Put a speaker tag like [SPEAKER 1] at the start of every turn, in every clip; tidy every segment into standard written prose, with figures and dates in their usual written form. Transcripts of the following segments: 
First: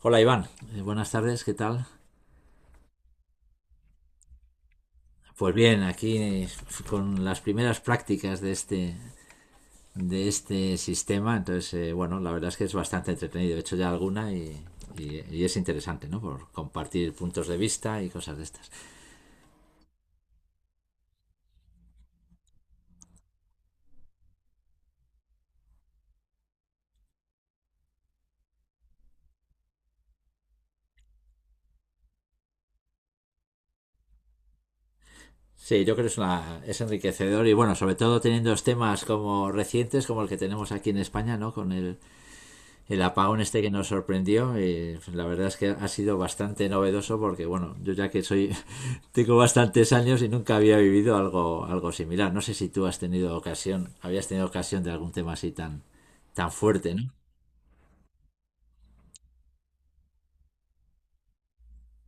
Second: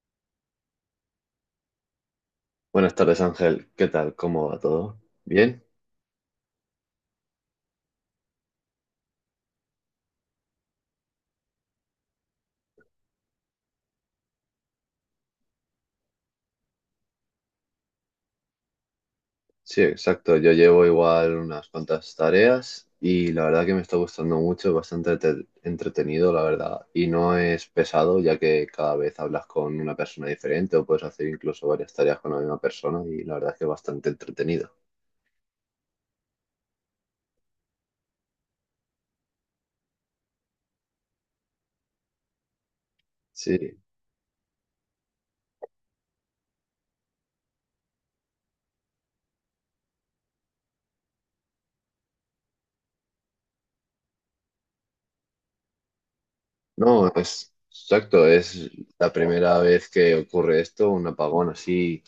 [SPEAKER 1] Hola Iván, buenas tardes, ¿qué tal?
[SPEAKER 2] Buenas tardes, Ángel. ¿Qué tal? ¿Cómo va todo?
[SPEAKER 1] Pues
[SPEAKER 2] ¿Bien?
[SPEAKER 1] bien, aquí con las primeras prácticas de este sistema, entonces, bueno, la verdad es que es bastante entretenido, he hecho ya alguna y es interesante, ¿no? Por compartir puntos de vista y cosas de estas.
[SPEAKER 2] Sí, exacto. Yo llevo igual unas cuantas tareas y la verdad que me está gustando mucho, bastante entretenido, la verdad. Y no es pesado, ya que cada vez hablas con una persona diferente o puedes hacer incluso varias tareas con la misma persona y la verdad que es bastante entretenido.
[SPEAKER 1] Sí, yo creo que es enriquecedor y bueno, sobre todo teniendo temas como recientes, como el que tenemos aquí en España, ¿no? El apagón este que
[SPEAKER 2] Sí,
[SPEAKER 1] nos sorprendió, la verdad es que ha sido bastante novedoso porque, bueno, yo ya que soy, tengo bastantes años y nunca había vivido algo similar. No sé si tú has tenido ocasión, habías tenido ocasión de algún tema así tan, tan fuerte,
[SPEAKER 2] no,
[SPEAKER 1] ¿no?
[SPEAKER 2] es exacto. Es la primera vez que ocurre esto, un apagón así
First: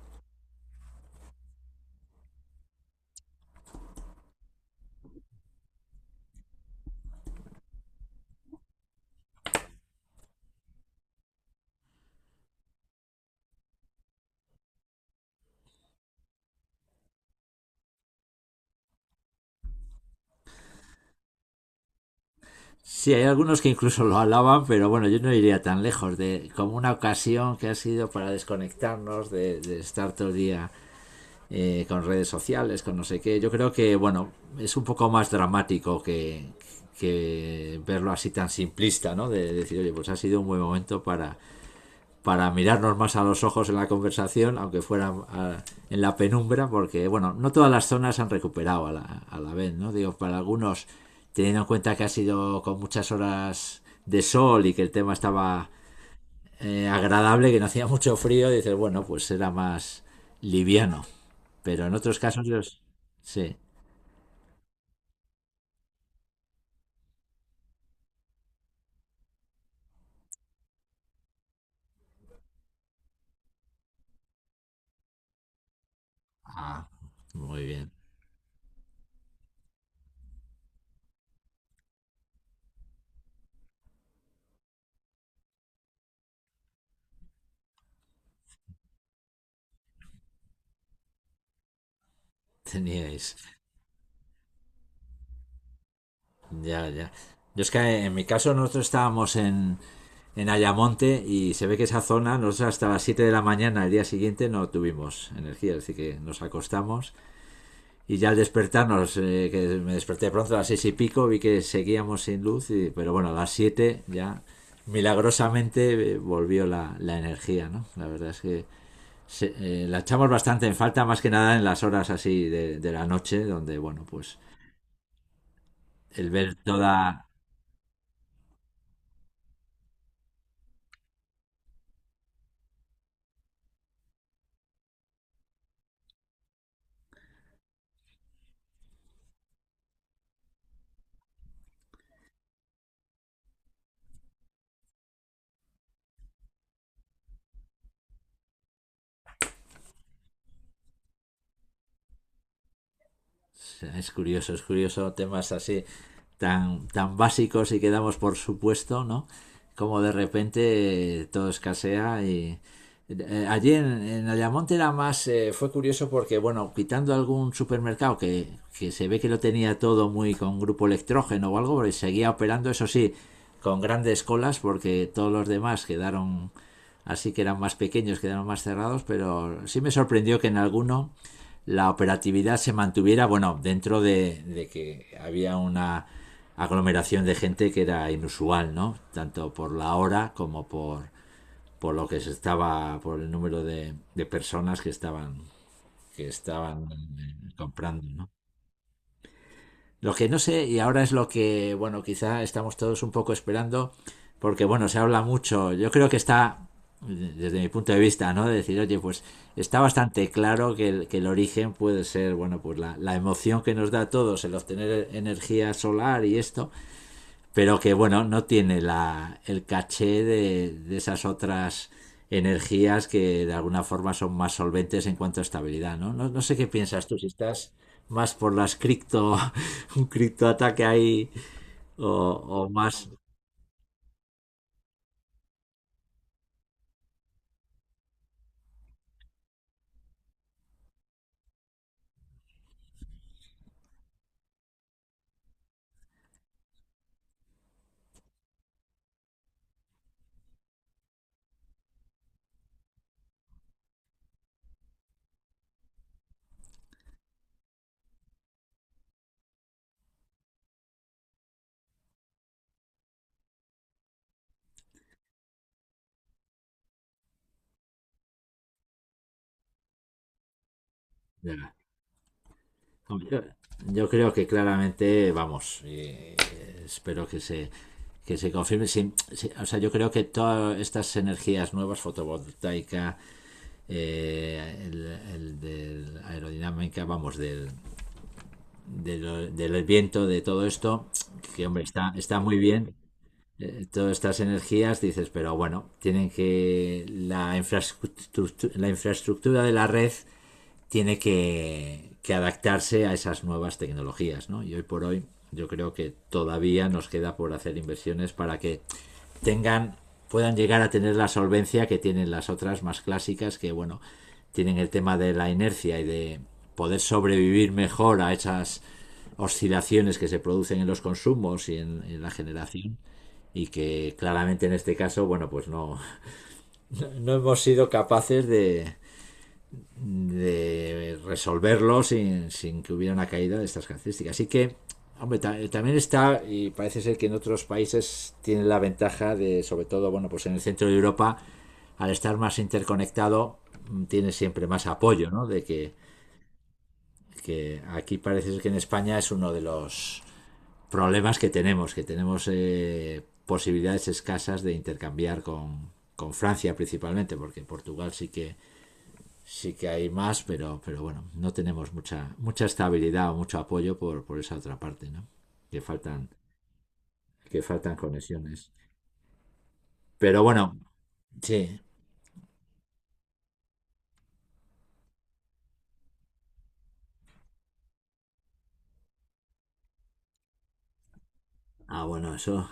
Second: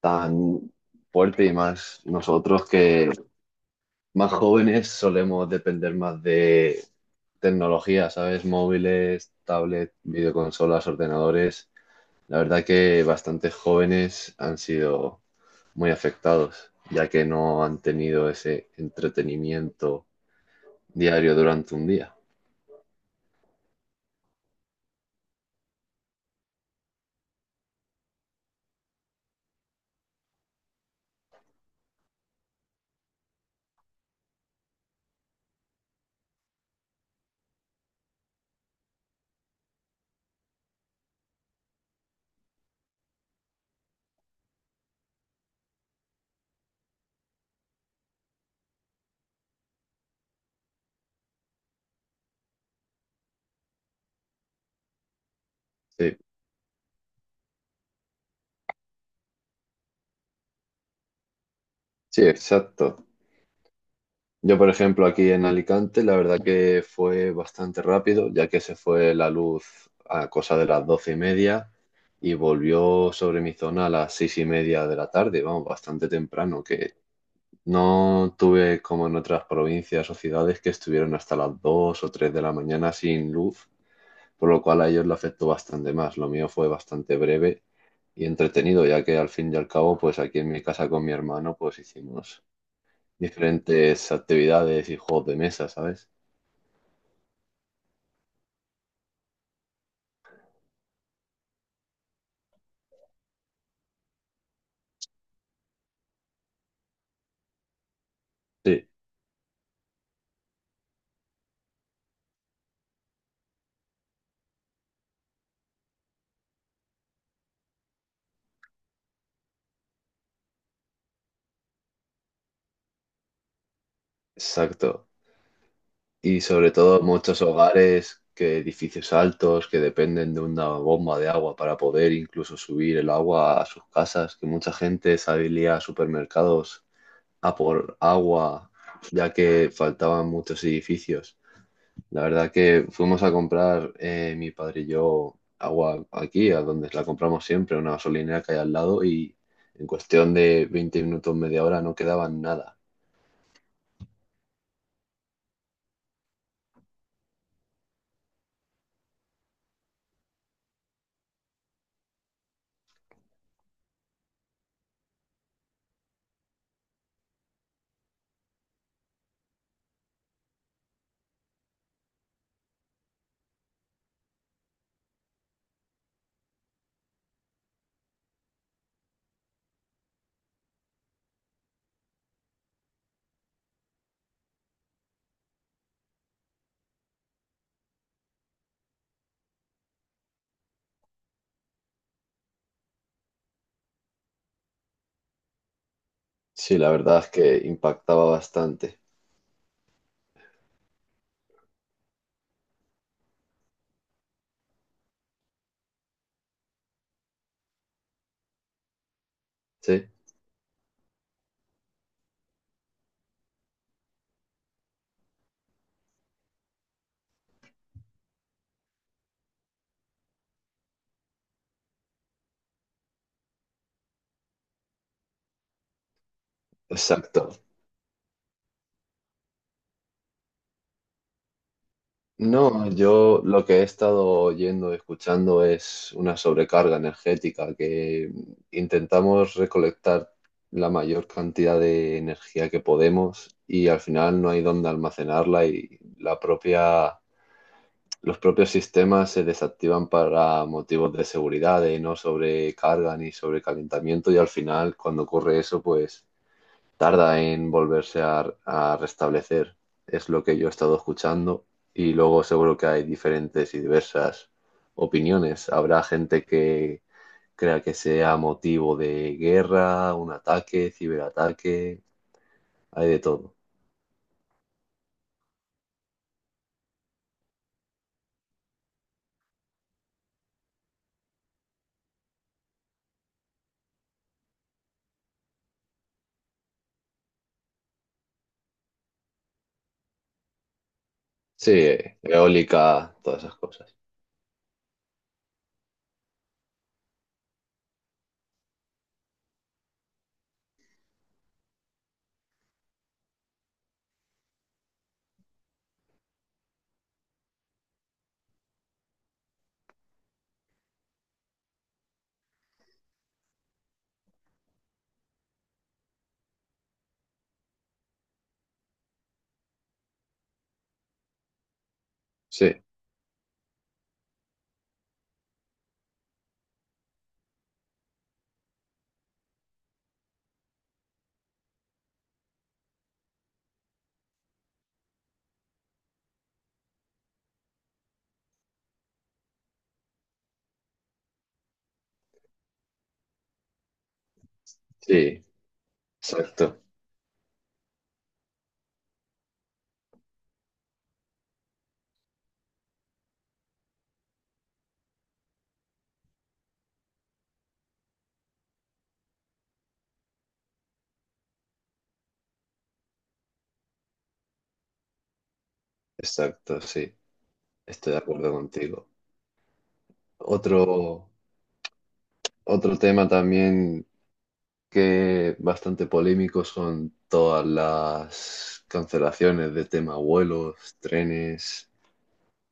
[SPEAKER 2] tan fuerte y más nosotros que más jóvenes solemos depender más de tecnología, ¿sabes? Móviles, tablets, videoconsolas, ordenadores. La verdad que bastantes jóvenes han sido muy afectados, ya que no han tenido ese entretenimiento diario durante un día.
[SPEAKER 1] Sí, hay algunos que incluso lo alaban, pero bueno, yo no iría tan lejos de como una ocasión que ha sido para desconectarnos, de estar todo el día con redes sociales, con no sé qué. Yo creo que, bueno, es un poco más dramático que verlo así tan simplista, ¿no? Decir, oye, pues ha sido un buen momento para mirarnos más a los ojos en la conversación, aunque fuera en la penumbra, porque, bueno, no todas las zonas han recuperado a la vez, ¿no? Digo, para algunos, teniendo en cuenta que ha sido con muchas horas de sol y que el tema estaba
[SPEAKER 2] Sí,
[SPEAKER 1] agradable, que no hacía mucho frío, dices, bueno, pues era más liviano pero en otros
[SPEAKER 2] sí,
[SPEAKER 1] casos los.
[SPEAKER 2] exacto.
[SPEAKER 1] Sí.
[SPEAKER 2] Yo, por ejemplo, aquí en Alicante, la verdad que fue bastante rápido, ya que se fue la luz a cosa de las 12:30 y volvió sobre mi zona a las 6:30 de la tarde, vamos, bastante temprano,
[SPEAKER 1] Ah,
[SPEAKER 2] que
[SPEAKER 1] muy bien.
[SPEAKER 2] no tuve como en otras provincias o ciudades que estuvieron hasta las 2 o 3 de la mañana sin luz, por lo cual a ellos le afectó bastante más. Lo mío fue bastante breve y entretenido, ya que al fin y al cabo, pues aquí en mi casa con mi hermano, pues hicimos
[SPEAKER 1] Teníais.
[SPEAKER 2] diferentes actividades y juegos de mesa, ¿sabes?
[SPEAKER 1] Ya, ya. Yo es que en mi caso nosotros estábamos en Ayamonte y se ve que esa zona, nosotros hasta las 7 de la mañana el día siguiente no tuvimos energía, así que nos acostamos y ya al
[SPEAKER 2] Sí,
[SPEAKER 1] despertarnos, que me desperté pronto a las 6 y pico, vi que seguíamos sin luz, pero bueno, a las 7 ya milagrosamente volvió la energía, ¿no? La verdad es que se, la echamos bastante en falta, más que nada en las horas así de la noche, donde, bueno, pues
[SPEAKER 2] exacto.
[SPEAKER 1] el
[SPEAKER 2] Y
[SPEAKER 1] ver
[SPEAKER 2] sobre todo
[SPEAKER 1] toda.
[SPEAKER 2] muchos hogares que edificios altos que dependen de una bomba de agua para poder incluso subir el agua a sus casas, que mucha gente salía a supermercados a por agua ya que faltaban muchos edificios. La verdad que fuimos a comprar mi padre y yo agua aquí, a donde la compramos siempre, una gasolinera que hay al lado y en cuestión de 20 minutos, media hora no quedaba nada.
[SPEAKER 1] Es curioso temas así tan, tan básicos y que damos por supuesto, ¿no? Como de repente todo escasea Allí en Ayamonte era más, fue curioso porque, bueno, quitando algún supermercado que se ve que lo tenía todo muy con grupo electrógeno o algo, pero seguía operando, eso sí, con grandes colas porque todos los demás quedaron así que eran más pequeños, quedaron más cerrados, pero sí me sorprendió que en alguno la operatividad se mantuviera, bueno, dentro de que había una aglomeración de gente que era inusual, ¿no? Tanto por la hora como por lo que se estaba, por el número de personas que estaban, que
[SPEAKER 2] Sí,
[SPEAKER 1] estaban
[SPEAKER 2] la verdad es que
[SPEAKER 1] comprando,
[SPEAKER 2] impactaba
[SPEAKER 1] ¿no?
[SPEAKER 2] bastante.
[SPEAKER 1] Lo que no sé, y ahora es lo que, bueno, quizá estamos todos un poco esperando, porque bueno, se habla mucho, yo creo que está, desde mi punto de vista, ¿no? De decir, oye, pues está
[SPEAKER 2] Sí,
[SPEAKER 1] bastante claro que el origen puede ser, bueno, pues la emoción que nos da a todos el obtener energía solar y esto, pero que bueno, no tiene el caché de esas otras energías que de alguna forma son más solventes en cuanto a estabilidad, ¿no? No, no sé qué piensas tú, si
[SPEAKER 2] exacto.
[SPEAKER 1] estás más por las cripto, un criptoataque ahí o, o
[SPEAKER 2] No,
[SPEAKER 1] más.
[SPEAKER 2] yo lo que he estado oyendo, escuchando es una sobrecarga energética que intentamos recolectar la mayor cantidad de energía que podemos y al final no hay dónde almacenarla y la propia los propios sistemas se desactivan para motivos de seguridad, de no sobrecarga ni sobrecalentamiento y al final cuando ocurre eso pues tarda en volverse a restablecer. Es lo que yo he estado escuchando y luego seguro que hay diferentes y diversas opiniones. Habrá gente que crea que sea motivo de guerra, un ataque,
[SPEAKER 1] Ya.
[SPEAKER 2] ciberataque, hay de
[SPEAKER 1] Yo,
[SPEAKER 2] todo.
[SPEAKER 1] yo creo que claramente, vamos, espero que se confirme. Sí, sí, o sea, yo creo que todas estas energías nuevas, fotovoltaica, eh, el, el del aerodinámica, vamos, del viento, de todo esto, que
[SPEAKER 2] Sí,
[SPEAKER 1] hombre, está muy bien.
[SPEAKER 2] eólica, todas esas cosas.
[SPEAKER 1] Todas estas energías, dices, pero bueno, tienen que la infraestructura de la red tiene que adaptarse a esas nuevas tecnologías, ¿no? Y hoy por hoy yo creo que todavía nos queda por hacer inversiones para que tengan, puedan llegar a tener la solvencia que tienen las otras más clásicas que, bueno, tienen el tema de la inercia y de poder sobrevivir mejor a esas oscilaciones que se producen en los consumos y en la
[SPEAKER 2] Sí,
[SPEAKER 1] generación y que claramente en este caso, bueno, pues no, no hemos sido capaces de resolverlo sin que hubiera una caída de estas características. Así que, hombre, también está, y parece ser que en otros países tiene la ventaja de, sobre todo, bueno, pues en el centro de Europa, al estar más interconectado, tiene siempre más apoyo,
[SPEAKER 2] sí,
[SPEAKER 1] ¿no? De que,
[SPEAKER 2] exacto,
[SPEAKER 1] que aquí parece ser que en España es uno de los problemas que tenemos, posibilidades escasas de intercambiar con Francia principalmente, porque en Portugal sí que hay más, pero bueno, no tenemos mucha, mucha estabilidad o mucho apoyo por esa otra parte, ¿no? Que faltan,
[SPEAKER 2] exacto, sí.
[SPEAKER 1] que faltan
[SPEAKER 2] Estoy de acuerdo
[SPEAKER 1] conexiones.
[SPEAKER 2] contigo.
[SPEAKER 1] Pero bueno,
[SPEAKER 2] Otro,
[SPEAKER 1] sí.
[SPEAKER 2] otro tema también que bastante polémico son todas las cancelaciones de tema vuelos, trenes
[SPEAKER 1] Ah, bueno, eso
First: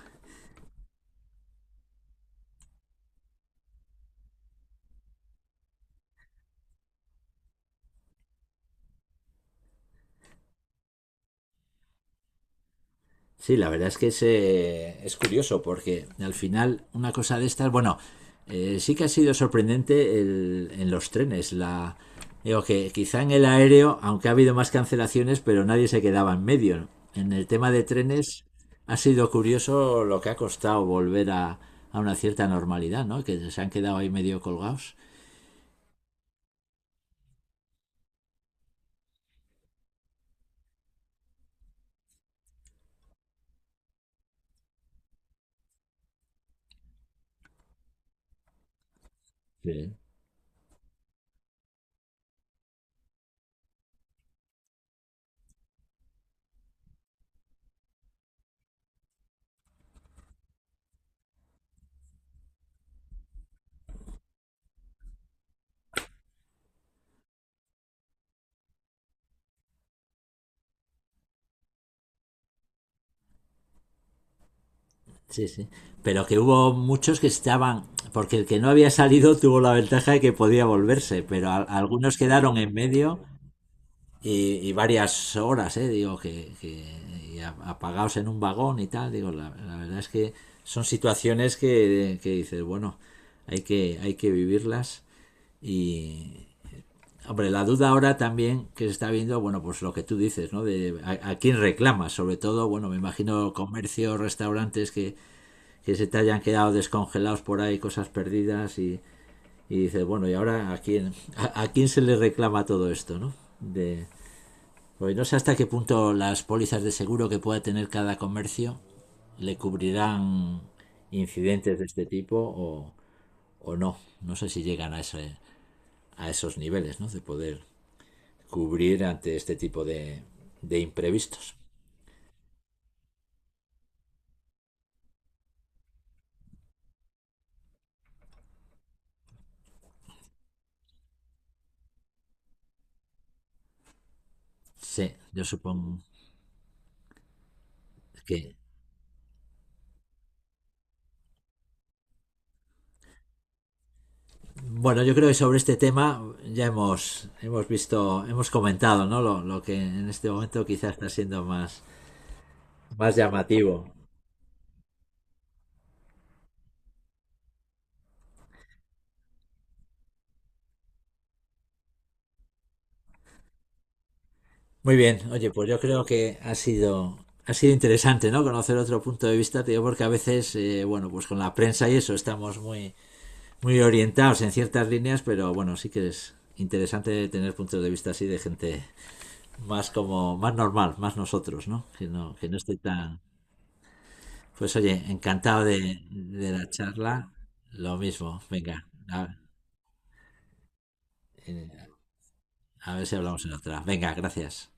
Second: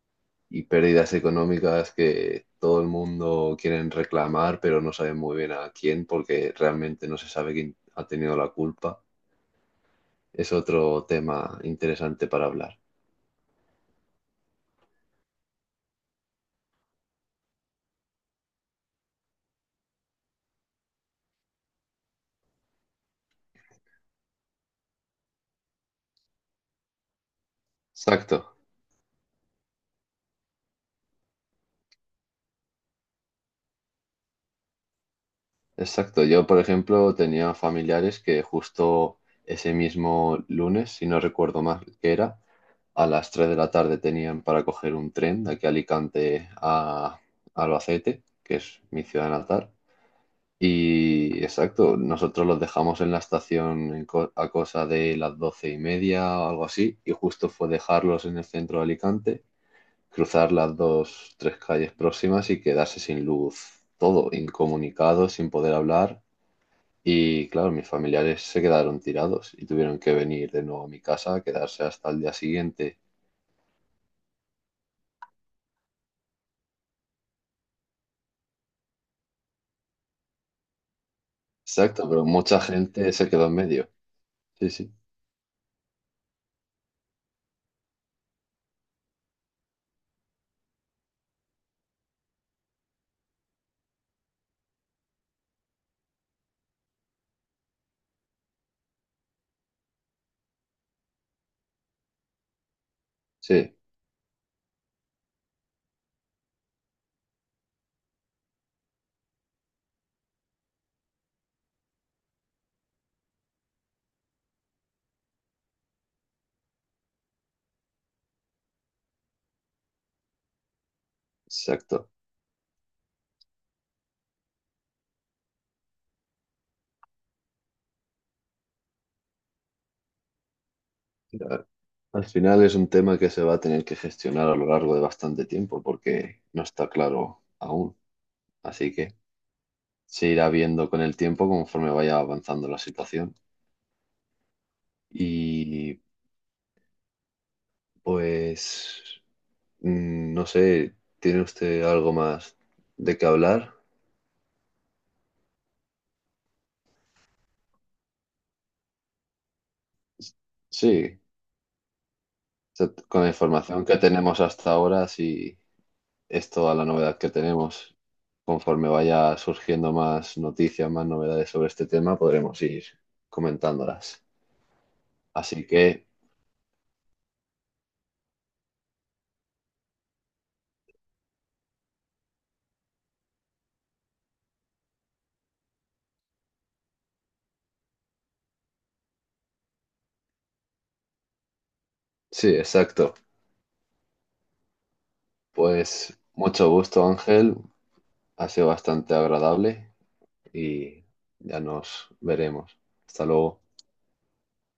[SPEAKER 2] y pérdidas económicas que todo el mundo quieren reclamar, pero no saben muy bien a quién porque realmente no se sabe quién ha tenido la culpa. Es otro tema interesante para hablar.
[SPEAKER 1] sí, la verdad es que es curioso porque al final una cosa de estas, bueno, sí que ha sido sorprendente en los trenes. Digo que quizá en el aéreo, aunque ha habido más cancelaciones, pero nadie se quedaba en medio. En el tema de trenes
[SPEAKER 2] Exacto.
[SPEAKER 1] ha sido curioso lo que ha costado volver a una cierta normalidad, ¿no? Que se han quedado ahí medio colgados.
[SPEAKER 2] Exacto, yo por ejemplo tenía familiares que justo ese mismo lunes, si no recuerdo mal que era, a las 3 de la tarde tenían para coger un tren de aquí a Alicante a Albacete, que es mi ciudad natal.
[SPEAKER 1] Sí.
[SPEAKER 2] Y exacto, nosotros los dejamos en la estación en a cosa de las 12:30 o algo así, y justo fue dejarlos en el centro de Alicante, cruzar las dos, tres calles próximas y quedarse sin luz, todo incomunicado, sin poder hablar y claro, mis familiares se quedaron tirados y tuvieron que venir de nuevo a mi casa a quedarse hasta el día siguiente.
[SPEAKER 1] Sí, sí. Pero que hubo muchos que estaban, porque el que no había salido tuvo la ventaja de que podía volverse, pero a-
[SPEAKER 2] Exacto,
[SPEAKER 1] algunos
[SPEAKER 2] pero
[SPEAKER 1] quedaron
[SPEAKER 2] mucha
[SPEAKER 1] en
[SPEAKER 2] gente
[SPEAKER 1] medio
[SPEAKER 2] se quedó en medio.
[SPEAKER 1] y,
[SPEAKER 2] Sí,
[SPEAKER 1] y
[SPEAKER 2] sí,
[SPEAKER 1] varias horas, digo, y apagados en un vagón y tal, digo, la verdad es que son situaciones que dices, bueno, hay que vivirlas y, hombre, la duda ahora también que se está viendo, bueno, pues lo que tú dices, ¿no? De a quién reclamas, sobre todo, bueno, me imagino
[SPEAKER 2] sí,
[SPEAKER 1] comercios, restaurantes que se te hayan quedado descongelados por ahí, cosas perdidas y dices, bueno, ¿y ahora a quién se le reclama todo esto? ¿No? De, pues no sé hasta qué punto las pólizas de seguro que pueda tener cada comercio le cubrirán incidentes de este
[SPEAKER 2] exacto.
[SPEAKER 1] tipo o no. No sé si llegan a esos niveles, ¿no? De poder cubrir ante este tipo de imprevistos.
[SPEAKER 2] Mira, al final es un tema que se va a tener que gestionar a lo largo de bastante tiempo porque no está claro aún. Así que se irá viendo con el tiempo conforme vaya avanzando la situación.
[SPEAKER 1] Sí, yo supongo
[SPEAKER 2] Y
[SPEAKER 1] que
[SPEAKER 2] pues, no sé, ¿tiene usted algo más de qué hablar?
[SPEAKER 1] bueno, yo creo que sobre este tema ya hemos visto, hemos comentado, ¿no? Lo que en este momento quizás está
[SPEAKER 2] Sí,
[SPEAKER 1] siendo más,
[SPEAKER 2] sea,
[SPEAKER 1] más
[SPEAKER 2] con la información
[SPEAKER 1] llamativo.
[SPEAKER 2] que tenemos hasta ahora, sí es toda la novedad que tenemos. Conforme vaya surgiendo más noticias, más novedades sobre este tema, podremos ir comentándolas.
[SPEAKER 1] Muy bien, oye,
[SPEAKER 2] Así
[SPEAKER 1] pues yo creo
[SPEAKER 2] que,
[SPEAKER 1] que ha sido interesante, ¿no? Conocer otro punto de vista, te digo, porque a veces, bueno, pues con la prensa y eso estamos muy, muy orientados en ciertas líneas, pero bueno, sí que es interesante tener puntos de vista así de gente más como, más normal, más nosotros, ¿no? Que no, que
[SPEAKER 2] sí,
[SPEAKER 1] no esté
[SPEAKER 2] exacto.
[SPEAKER 1] tan. Pues oye, encantado de,
[SPEAKER 2] Pues
[SPEAKER 1] de la
[SPEAKER 2] mucho gusto,
[SPEAKER 1] charla.
[SPEAKER 2] Ángel.
[SPEAKER 1] Lo mismo,
[SPEAKER 2] Ha sido
[SPEAKER 1] venga.
[SPEAKER 2] bastante agradable y ya
[SPEAKER 1] Eh,
[SPEAKER 2] nos veremos.
[SPEAKER 1] a ver si
[SPEAKER 2] Hasta
[SPEAKER 1] hablamos en
[SPEAKER 2] luego.
[SPEAKER 1] otra. Venga, gracias.